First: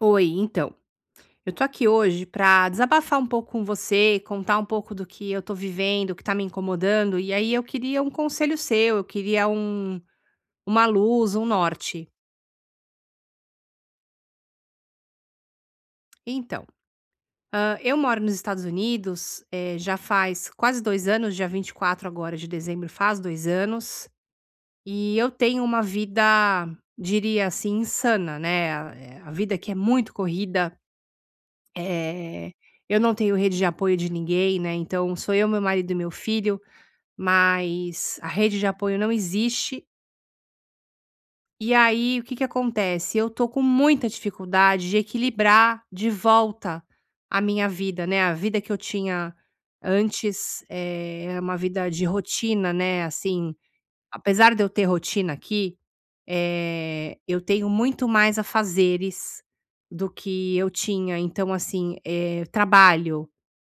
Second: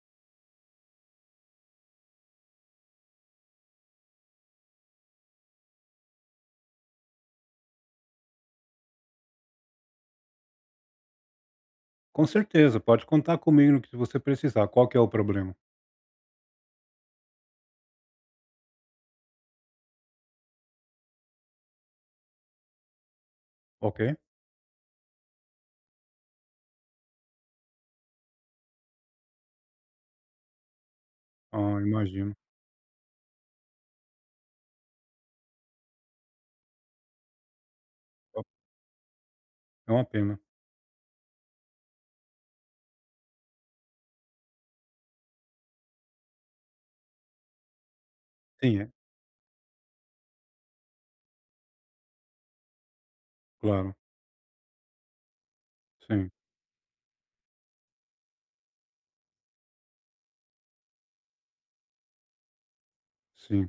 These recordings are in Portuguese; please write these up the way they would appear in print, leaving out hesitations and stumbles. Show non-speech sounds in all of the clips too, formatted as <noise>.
Oi, então, eu tô aqui hoje pra desabafar um pouco com você, contar um pouco do que eu tô vivendo, o que tá me incomodando, e aí eu queria um conselho seu, eu queria um, uma luz, um norte. Com certeza, pode contar comigo no que você precisar. Qual que é o problema? Então, eu moro nos Estados Unidos, já faz quase dois anos, dia 24 agora de dezembro faz dois Ok? anos, e eu tenho uma vida, diria assim, insana, né? A vida que é muito corrida. Ah, imagino. Eh, eu não tenho rede de apoio de ninguém, né, então sou eu, meu marido e meu filho, mas a rede de apoio não existe. É uma pena. E aí, o que que acontece? Eu tô com muita dificuldade de equilibrar de volta a minha vida, né, a vida que Sim, eu é, tinha antes, é era uma vida de rotina, né, assim, claro. apesar de eu ter rotina aqui, Sim, eu tenho muito mais afazeres do que eu tinha. Então, assim, eh, trabalho. sim.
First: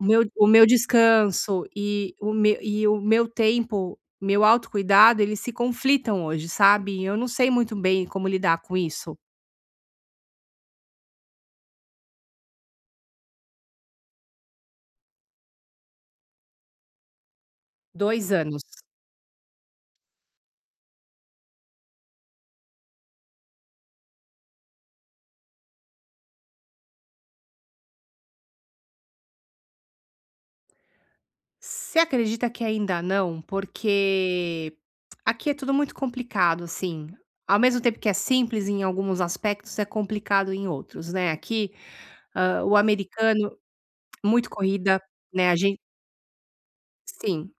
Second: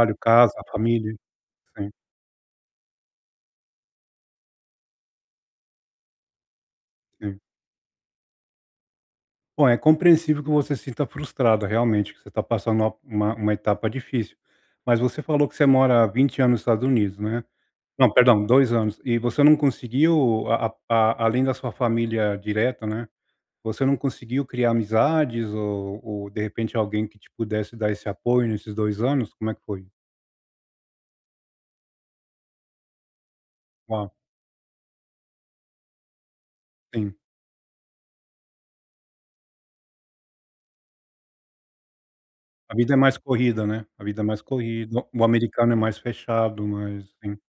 O meu o casa, meu família. descanso Sim, e o meu tempo, meu autocuidado, eles se conflitam hoje, sabe. Eu não sim. sei muito bem como lidar com isso. Bom, é compreensível que você se sinta frustrada, realmente, que você está passando uma etapa difícil. Mas você falou que você mora há 20 anos nos Estados Unidos, né? Não, Dois perdão, anos. 2 anos. E você não conseguiu a além da sua família direta, né? Você não conseguiu criar amizades ou, de repente, alguém que te pudesse dar esse apoio nesses 2 anos? Como é que foi? Você acredita que ainda não? Uau, Porque aqui é tudo muito complicado, assim. sim. Ao mesmo tempo que é simples em alguns aspectos, é complicado em outros, né. Aqui, hã, A o vida é mais americano corrida, né, a vida é mais muito corrida, corrida, o né, a americano é gente mais fechado, mas sim. sim,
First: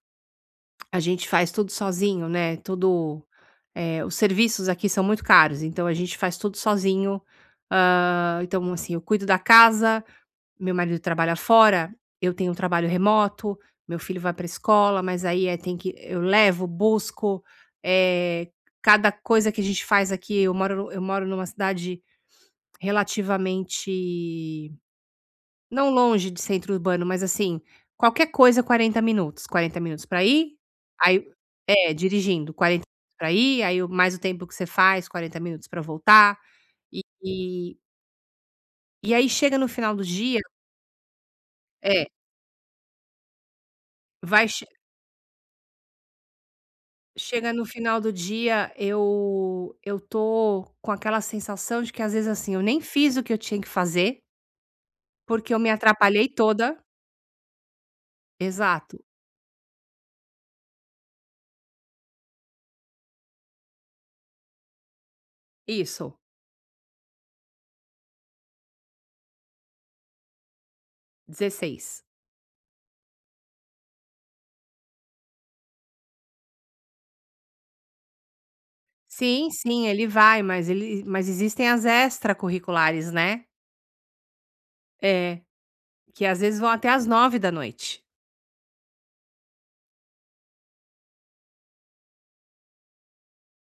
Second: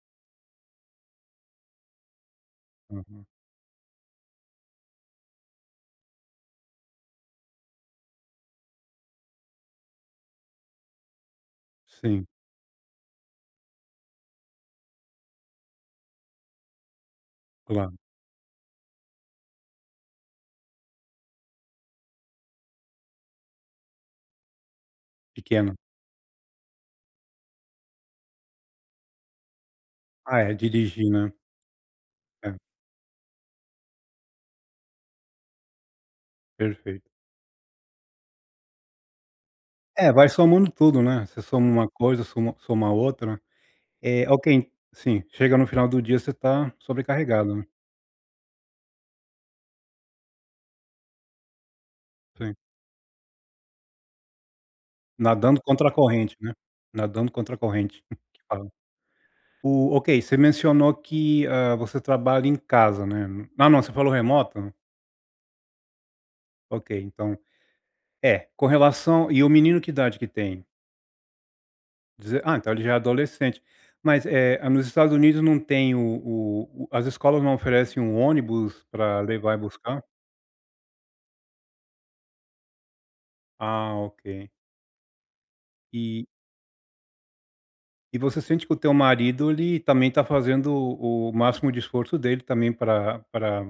a gente faz tudo sozinho, né, tudo. Uhum. Os serviços aqui são muito caros, então a gente faz tudo sozinho. Hã, então, assim, eu cuido da casa, meu marido trabalha fora, Sim, eu tenho um trabalho remoto, meu filho vai para escola, mas aí, tem que eu levo, busco, claro, eh, cada coisa que a gente faz aqui eu moro numa cidade relativamente pequeno. não longe de centro urbano, mas assim, qualquer coisa 40 minutos pra Ah, é, ir, dirigir, aí né. é, É, dirigindo, 40 pra ir, aí o mais o tempo que você faz, 40 minutos pra voltar, e perfeito. e e aí chega no final do É, vai dia somando tudo, né, você soma uma é, coisa, soma outra. É, vai che ok, sim, chega no final do dia você tá chega sobrecarregado, né. no final do dia, eu tô com aquela sensação de que às vezes, Sim. assim, eu nem fiz o que eu tinha que fazer, porque eu Nadando me contra a atrapalhei corrente, né, toda. nadando contra a corrente. <laughs> Exato. O ok, você mencionou que, você trabalha em casa, né. Ah, não, você falou remoto? Isso. Ok, então é, com relação e o menino que idade que tem? 16. Deze ah, então ele já é adolescente. Mas, nos Estados Unidos não tem o as escolas não oferecem um ônibus para Sim, levar e sim, buscar? ele vai, mas ele mas existem as extracurriculares, né. Ah, ok. É, E que às vezes vão até às 9 da noite. e você sente que o teu marido, ele também está fazendo o máximo de esforço dele também para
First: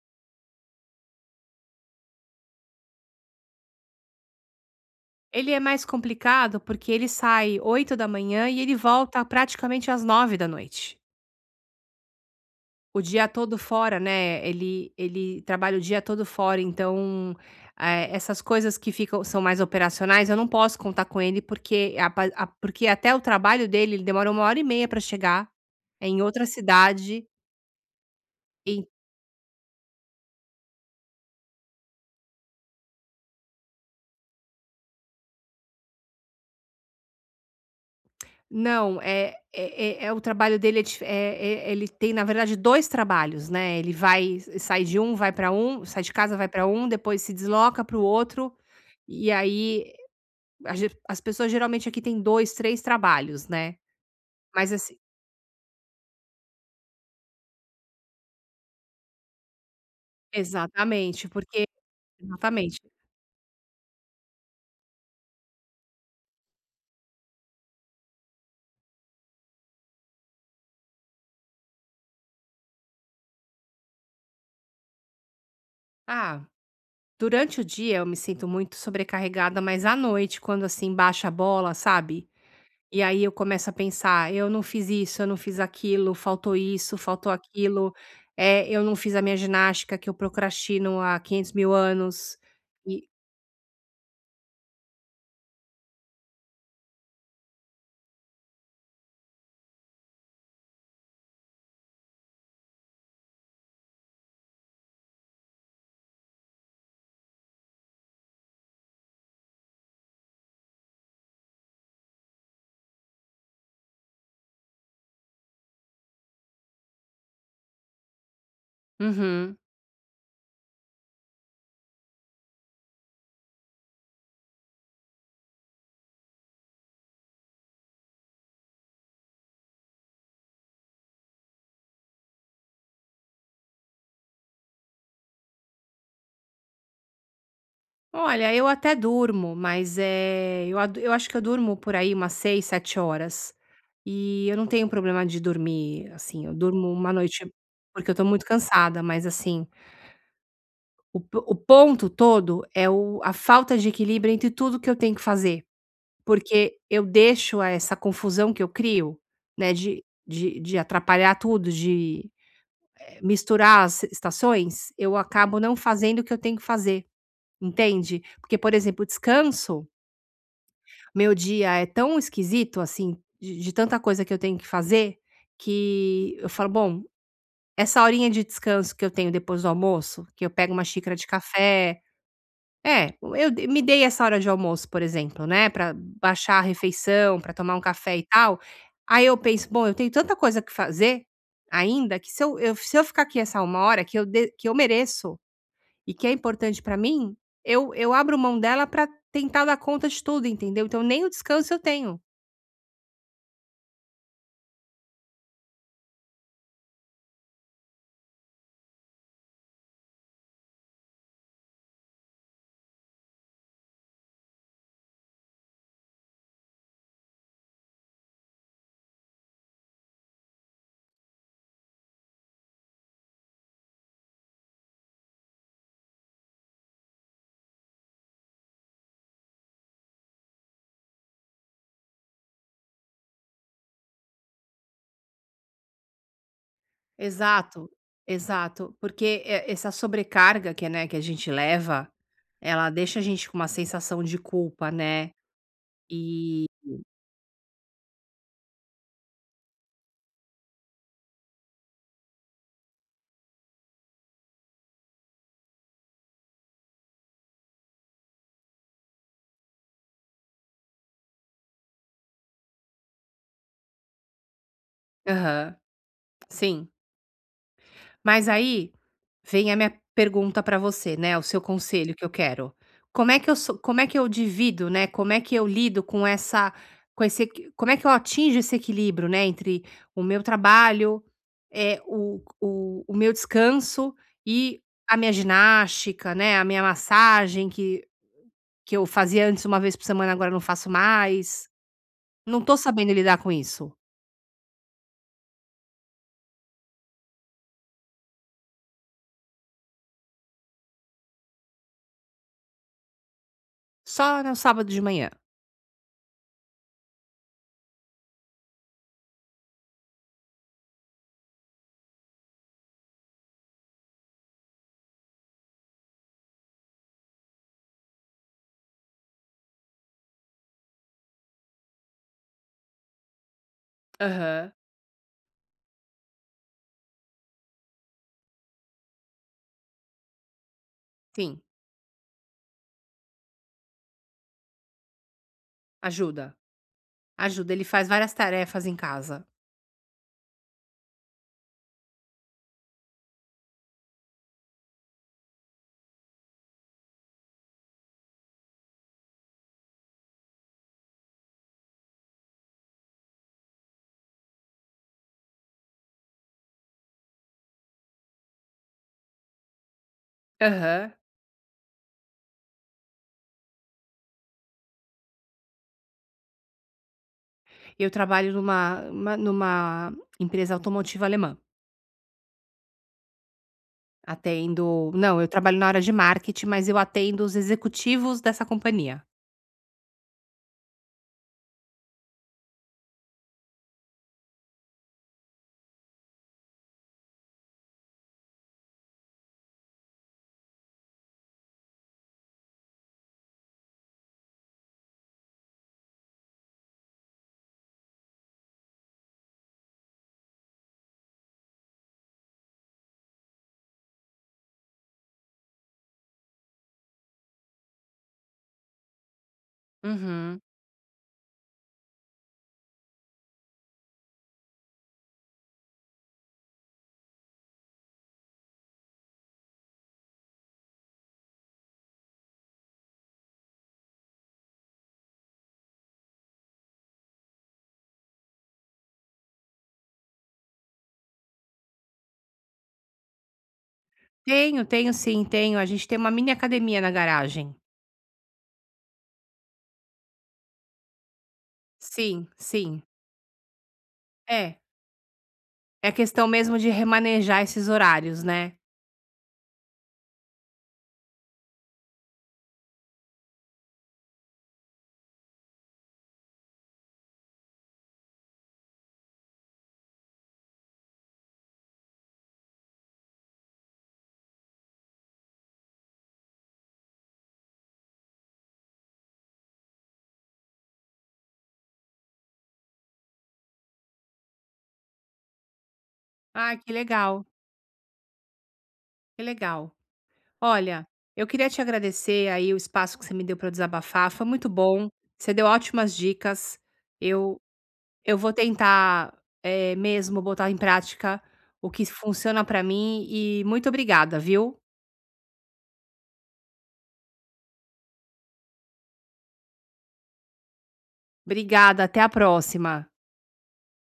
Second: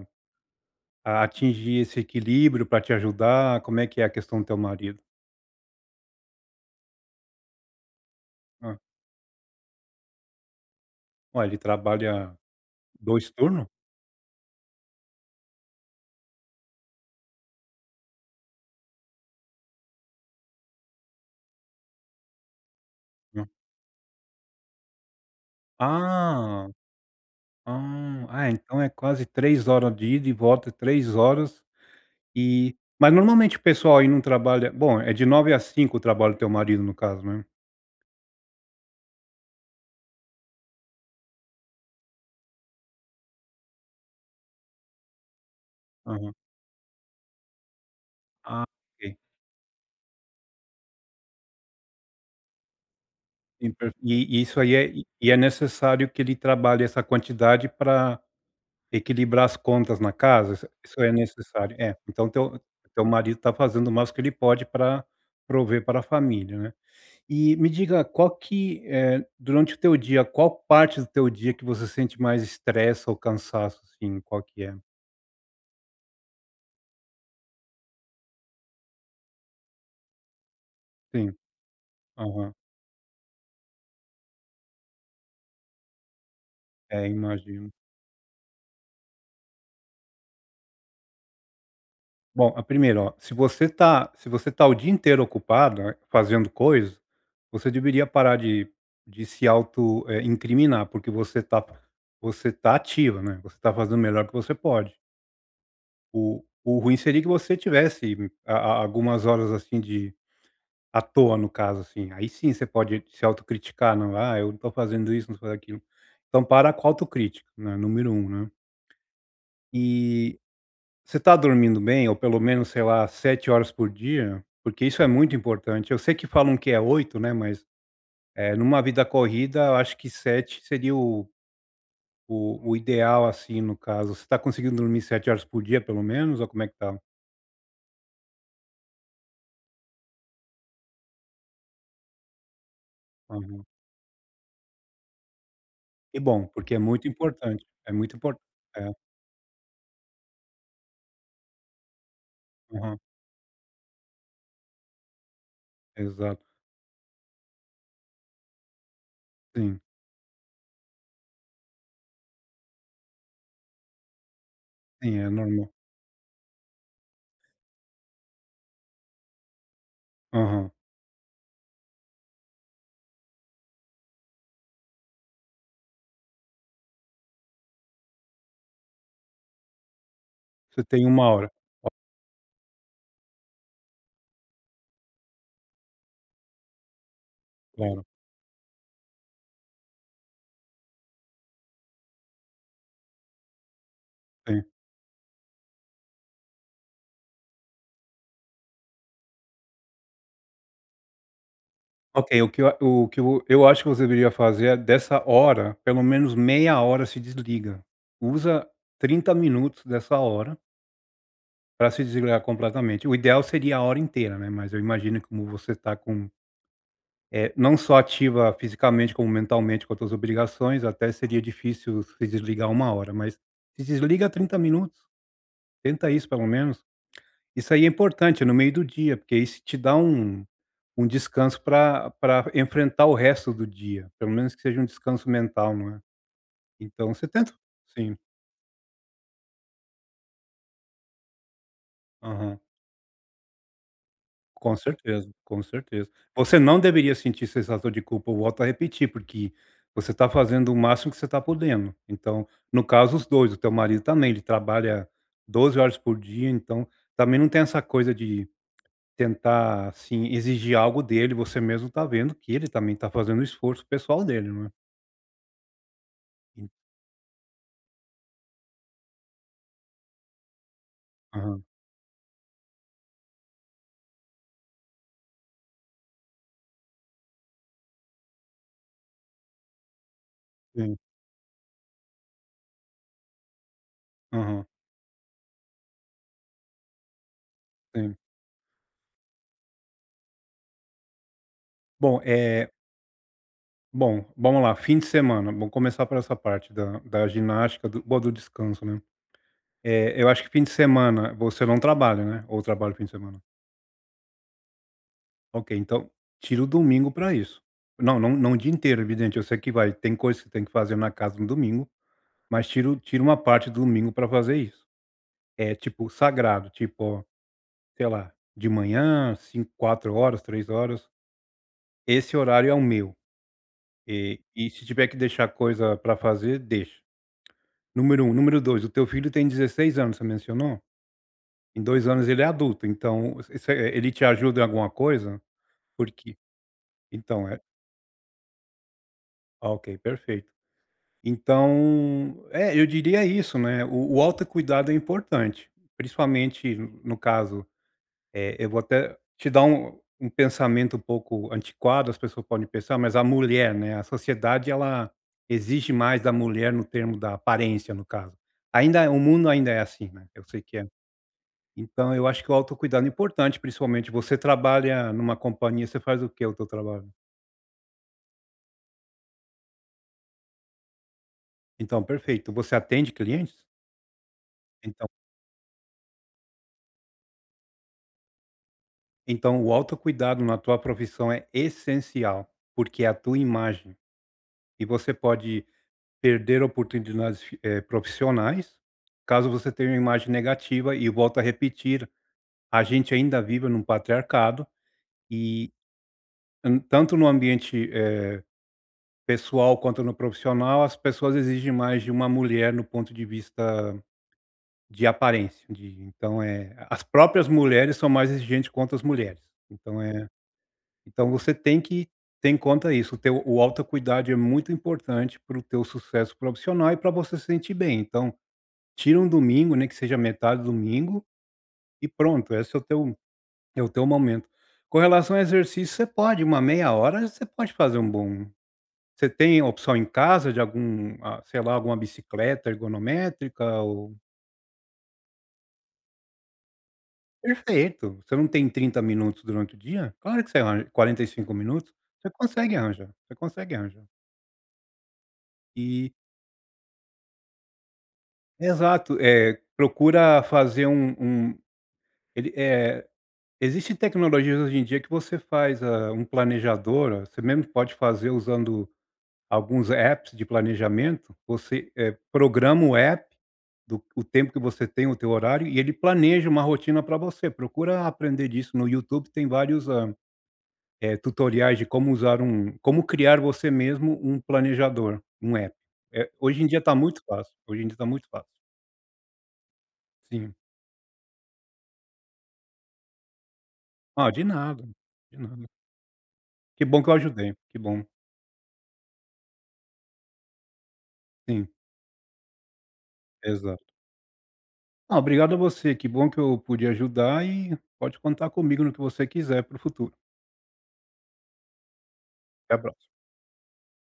atingir esse equilíbrio, para te ajudar? Como é que é a questão do teu marido? Ele é mais complicado, porque ele sai 8 da manhã e ele Ah. volta praticamente às 9 da noite. Ué, ele trabalha O dia 2 todo turnos? fora, né, ele trabalha o dia todo fora, então, essas coisas que ficam são mais operacionais, eu não posso contar com ele, porque a porque até o Não. trabalho dele, ele demora 1 hora e meia para chegar, é em outra Ah, cidade. Ah, então é quase 3 horas de ida e volta, é 3 horas e mas normalmente o pessoal aí não trabalha bom, é de 9 às cinco o trabalho do teu marido no caso, né? Não, o trabalho dele é dife é é ele tem, na verdade, 2 trabalhos, né, ele vai sai de um, vai para um, sai de Aham. casa, vai para um, depois se desloca para o outro, Ah, ok. e aí a ge as pessoas geralmente aqui têm dois, três trabalhos, E né, per e e isso mas aí é assim e é necessário que ele trabalhe essa quantidade para equilibrar as contas na casa? Isso é exatamente, porque necessário. É, então teu exatamente. teu marido está fazendo o máximo que ele pode para prover para a família, né? E me diga qual que, durante o teu dia, qual parte do teu dia que você sente mais estresse ou cansaço, assim, qual que é? Ah, durante o dia eu me sinto muito sobrecarregada, mas à noite, quando, assim, baixa a Sim, bola, sabe? aham. E aí eu começo a pensar: "Eu não fiz isso, eu não fiz aquilo, faltou isso, É, faltou imagino. aquilo, é, eu não fiz a minha ginástica que eu procrastino há 500 mil anos". Bom, a primeira, E ó, se você tá o dia inteiro ocupada fazendo coisas, você deveria parar de se auto, incriminar, porque você tá ativa, né, você tá fazendo o melhor que você pode. O ruim seria que você tivesse a algumas horas, assim, de à toa, no caso, assim. Aí sim você pode se autocriticar, não, "Ah, eu não tô fazendo isso, não tô fazendo aquilo". Então para com a autocrítica, né, número um né. uhum. E você está dormindo bem ou pelo menos, sei lá, 7 horas por dia? Porque isso é muito importante. Eu sei que falam que é 8 né, mas, é numa vida corrida, eu acho que 7 seria o ideal, assim, no caso. Você está conseguindo dormir 7 horas por dia, pelo menos, ou como é que tá? Olha, eu até durmo, mas, é, eu acho que eu durmo por aí umas 6, 7 horas. Aham. E eu não tenho problema de dormir, Que bom, assim, eu porque é durmo muito uma noite importante, é porque muito eu tô muito importante é, cansada, mas assim, o ponto todo é aham, o a falta de equilíbrio entre tudo que eu tenho que fazer. exato. Porque eu deixo a essa confusão que eu crio, né, Sim, de atrapalhar tudo, de, misturar as estações, eu sim, é acabo normal. não fazendo o que eu tenho que fazer, entende? Porque, por exemplo, descanso, Aham. meu dia é tão esquisito, assim, de tanta coisa que eu tenho que fazer, que eu falo: "Bom, essa horinha de descanso que eu tenho depois do almoço, que eu pego Você uma tem xícara de uma hora, café". É, eu de me dei essa hora de almoço, por exemplo, né, pra baixar a refeição, pra tomar um claro, café e tal. Aí eu penso: "Bom, eu tenho tanta coisa que fazer ainda, que se eu ficar aqui essa uma hora que eu de sim. que eu mereço e que é importante pra mim, eu abro mão dela pra tentar dar conta de tudo", entendeu. Então nem o descanso eu tenho. Ok, o que eu acho que você deveria fazer é dessa hora, pelo menos meia hora se desliga. Usa 30 minutos dessa hora para se desligar completamente. O ideal seria a hora inteira, né, mas eu imagino que como você está com, não só ativa fisicamente como mentalmente com as tuas obrigações, até seria difícil se desligar uma hora, mas se desliga 30 minutos, tenta isso pelo menos. Isso aí é importante, no meio do dia, porque isso te dá um descanso para pra enfrentar o resto do dia, pelo menos que seja um descanso mental, não é. Então você tenta Exato, sim, exato. Porque, essa sobrecarga que, né, que a gente leva, aham. ela deixa a gente com uma sensação de Com culpa, certeza, né. com certeza. Você E não deveria sentir sensação de culpa, eu volto a repetir, porque você está fazendo o máximo que você está podendo. Então, no caso os 2, o teu marido também, ele trabalha 12 horas por dia, então também não tem essa coisa de tentar, assim, exigir algo dele, você mesmo tá vendo que ele também tá fazendo o esforço pessoal dele, não é. aham, En sim. Mas aí, vem a minha pergunta para você, né, o seu aham, conselho que eu quero. Como é que eu divido, né, como é que eu lido com essa com esse equi como é que eu atinjo esse equilíbrio, né, entre o meu sim, trabalho, o meu descanso aham, e a minha ginástica, né, a minha massagem que sim. que eu fazia antes uma vez por semana, agora eu não faço mais. Bom, Não é tô sabendo lidar com isso. bom, vamos lá, fim de semana, vamos começar por essa parte da ginástica do ou do descanso, né. É, eu acho que fim de semana você não trabalha, né, ou trabalha fim de semana? Só no sábado de manhã. Ok, então tira o domingo para isso. Não o dia inteiro, evidente, eu sei que vai tem coisas que tem que fazer na casa no domingo, mas tira uma parte do domingo para fazer isso. É, tipo, sagrado, tipo, ó sei lá, de manhã, 5, 4 horas, 3 horas, esse horário é o meu. E Aham. se tiver que deixar coisa para fazer, deixa. Número um, número 2, o teu filho tem 16 anos, você mencionou? Sim, Em 2 anos ele é adulto, então você ele te ajuda em alguma coisa? Porque ajuda. então é Ajuda, ele faz várias tarefas em casa. ah, ok, perfeito. Então, é, eu diria isso, né, o autocuidado é importante, principalmente no caso é, eu vou até te dar um pensamento um pouco antiquado, as pessoas podem pensar, mas a mulher, né, a sociedade ela exige mais da mulher no termo da aparência, no caso. Ainda o mundo ainda é assim, né, eu sei que é. Aham. Então eu acho que o autocuidado é importante, principalmente você trabalha numa companhia, você faz o quê o teu trabalho? Eu trabalho numa empresa automotiva alemã. Então, perfeito. Você atende clientes? Então Atendo não, eu trabalho na área de marketing, mas eu atendo os executivos dessa companhia. então o autocuidado na tua profissão é essencial, porque é a tua imagem, e você pode perder oportunidades fi profissionais, caso você tenha uma imagem negativa e volto a repetir, a gente ainda vive num patriarcado e tanto no ambiente, pessoal quanto no profissional, as pessoas exigem mais de uma mulher no ponto de vista de aparência, de então, é, as próprias mulheres são mais exigentes quanto as mulheres. Então, é, Uhum. então você tem que ter em conta isso, o teu o autocuidado é muito importante para o teu sucesso profissional e para você se sentir bem, então tira um domingo, né que seja metade do domingo, e pronto, esse é o teu momento. Com relação ao exercício, você pode, uma meia hora você pode fazer um bom você tem opção em casa de algum, ah, sei lá, alguma bicicleta ergonométrica ou Tenho, tenho sim, tenho. A gente tem uma mini academia na garagem. perfeito, você não tem 30 minutos durante o dia? Claro que você arranja 45 minutos, você Sim, consegue sim. arranjar, você consegue arranjar. É, E é questão mesmo de remanejar esses horários, né. exato, é procura fazer um um ele eh existem tecnologias hoje em dia que você faz, ah, um planejador, ah, você mesmo pode fazer usando alguns apps de planejamento, você, programa o app do o tempo que você tem, o teu horário, e ele planeja uma rotina para você. Procura aprender disso no YouTube, tem vários, tutoriais de como usar um como criar você mesmo um planejador, um app. Hoje em Ah, dia que está muito legal, fácil, hoje em dia está muito fácil. que legal. Sim. Olha, eu queria te agradecer aí o espaço que você me deu para desabafar, Ah, de foi muito nada, bom. de Você deu nada. ótimas dicas. Que bom que eu ajudei, Eu que bom. eu vou tentar, mesmo botar em prática Sim, o que funciona para mim e muito exato. obrigada, viu? Ah, obrigado a você. Que bom que eu pude ajudar e pode contar comigo no que você quiser para o futuro. Obrigada, até a Até a próxima. próxima.